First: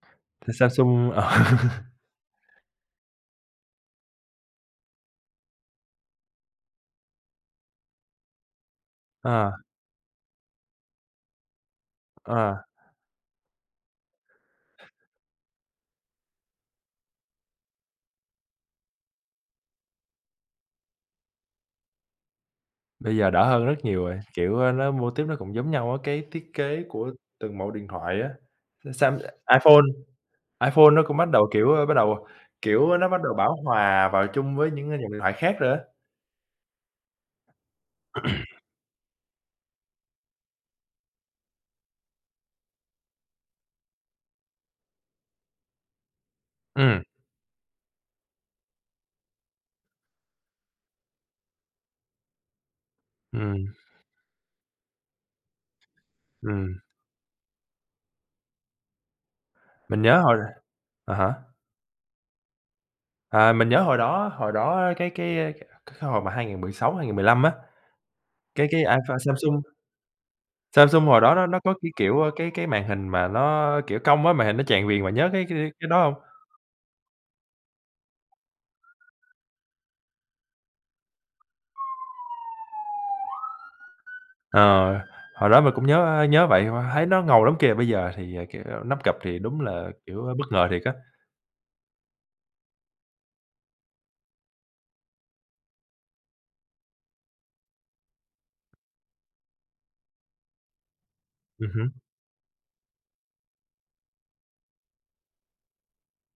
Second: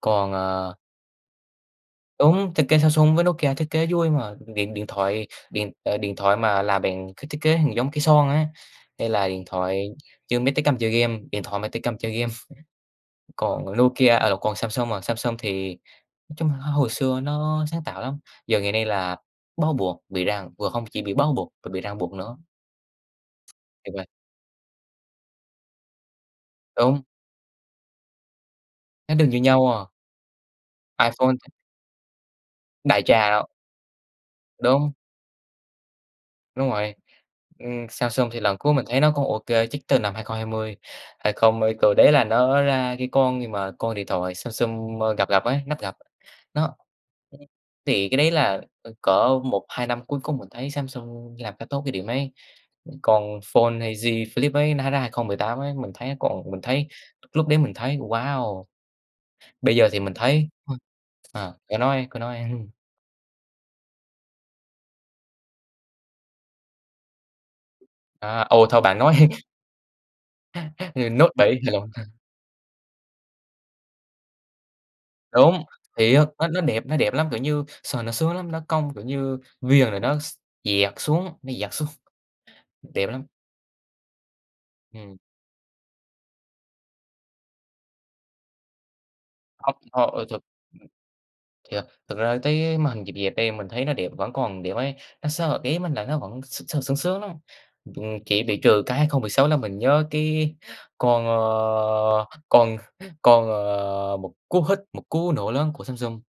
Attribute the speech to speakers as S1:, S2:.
S1: Còn
S2: Thì
S1: à
S2: Samsung, ờ.
S1: Đúng, thiết kế Samsung với Nokia thiết kế vui mà, điện điện thoại điện, à, điện thoại mà làm bằng cái thiết kế nhìn giống cây son á, hay là điện
S2: À.
S1: thoại như mấy tay cầm chơi game điện thoại mà tay cầm chơi game.
S2: Ờ.
S1: Còn Nokia à, lộn còn Samsung à, Samsung thì nói chung hồi xưa nó sáng tạo lắm, giờ ngày nay là bó buộc bị ràng không chỉ bị bó buộc, bị ràng buộc nữa.
S2: Bây giờ đỡ hơn rất
S1: Tuyệt
S2: nhiều
S1: vời.
S2: rồi, kiểu, nó mô típ nó cũng giống nhau á, cái thiết kế
S1: Đúng.
S2: của từng mẫu điện thoại á. Ờ,
S1: Nó
S2: Sam
S1: đừng như nhau
S2: iPhone
S1: à.
S2: iPhone nó cũng bắt
S1: iPhone.
S2: đầu, kiểu bắt đầu, kiểu,
S1: Đại
S2: nó bắt đầu
S1: trà.
S2: bão hòa vào chung với những
S1: Đúng.
S2: dòng điện thoại khác rồi á.
S1: Đúng rồi. Ừm, Samsung thì lần cuối mình thấy nó cũng ô kê, chắc từ năm 2020, 20, ờ từ đấy là nó ra cái con gì mà con điện thoại Samsung gập gập ấy, nắp gập. Nó
S2: Ừm.
S1: [unintelligible] Thì cái đấy là, ơ, cỡ 1, 2 năm cuối cùng mình thấy Samsung làm khá tốt cái điểm ấy. Còn
S2: Ừm.
S1: Fold Z Flip ấy nó ra 2018 ấy, mình thấy còn mình
S2: Ừm.
S1: thấy lúc đấy mình thấy "wow!" Bây giờ thì
S2: Mình
S1: mình
S2: nhớ hồi
S1: thấy, ơ,
S2: à hả?
S1: ờ cứ nói, cứ nói.
S2: À! Mình nhớ hồi đó hồi đó cái cái, ơ, c cái hồi mà 2016, 2015 á,
S1: À, ôi,
S2: cái
S1: thôi
S2: cái
S1: bạn nói
S2: iPhone
S1: đi.
S2: Samsung Samsung
S1: Ừ,
S2: hồi
S1: Note
S2: đó nó
S1: 7,
S2: nó
S1: hay
S2: có
S1: lộn
S2: cái,
S1: ha.
S2: kiểu, cái cái màn hình mà nó kiểu cong á, màn hình nó tràn viền, bạn nhớ cái
S1: Đúng,
S2: cái đ cái đó
S1: thì
S2: hông?
S1: á, nó nó đẹp nó đẹp lắm, kiểu như, sờ nó sướng lắm, nó cong, kiểu như viền rồi nó x dẹt xuống, nó dẹt xuống, đẹp lắm!
S2: Ờ,
S1: Ừm.
S2: hồi đó mình cũng nhớ nhớ vậy, thấy nó ngầu lắm kìa, bây giờ thì, kiểu, nắp gập thì đúng
S1: Không,
S2: là,
S1: họ,
S2: kiểu,
S1: ơ, thực
S2: bất ngờ thiệt á.
S1: Thiệt, thực ra thấy màn hình dẹp dẹp đây mình thấy nó đẹp, vẫn còn đẹp ấy, nó sờ ý mình là nó vẫn sờ sướng sướng lắm, ừm, chỉ bị trừ cái 2016 là mình nhớ cái con,
S2: Ừm hứm.
S1: ờ, con con, ờ, một cú hích, một cú nổ lớn của Samsung.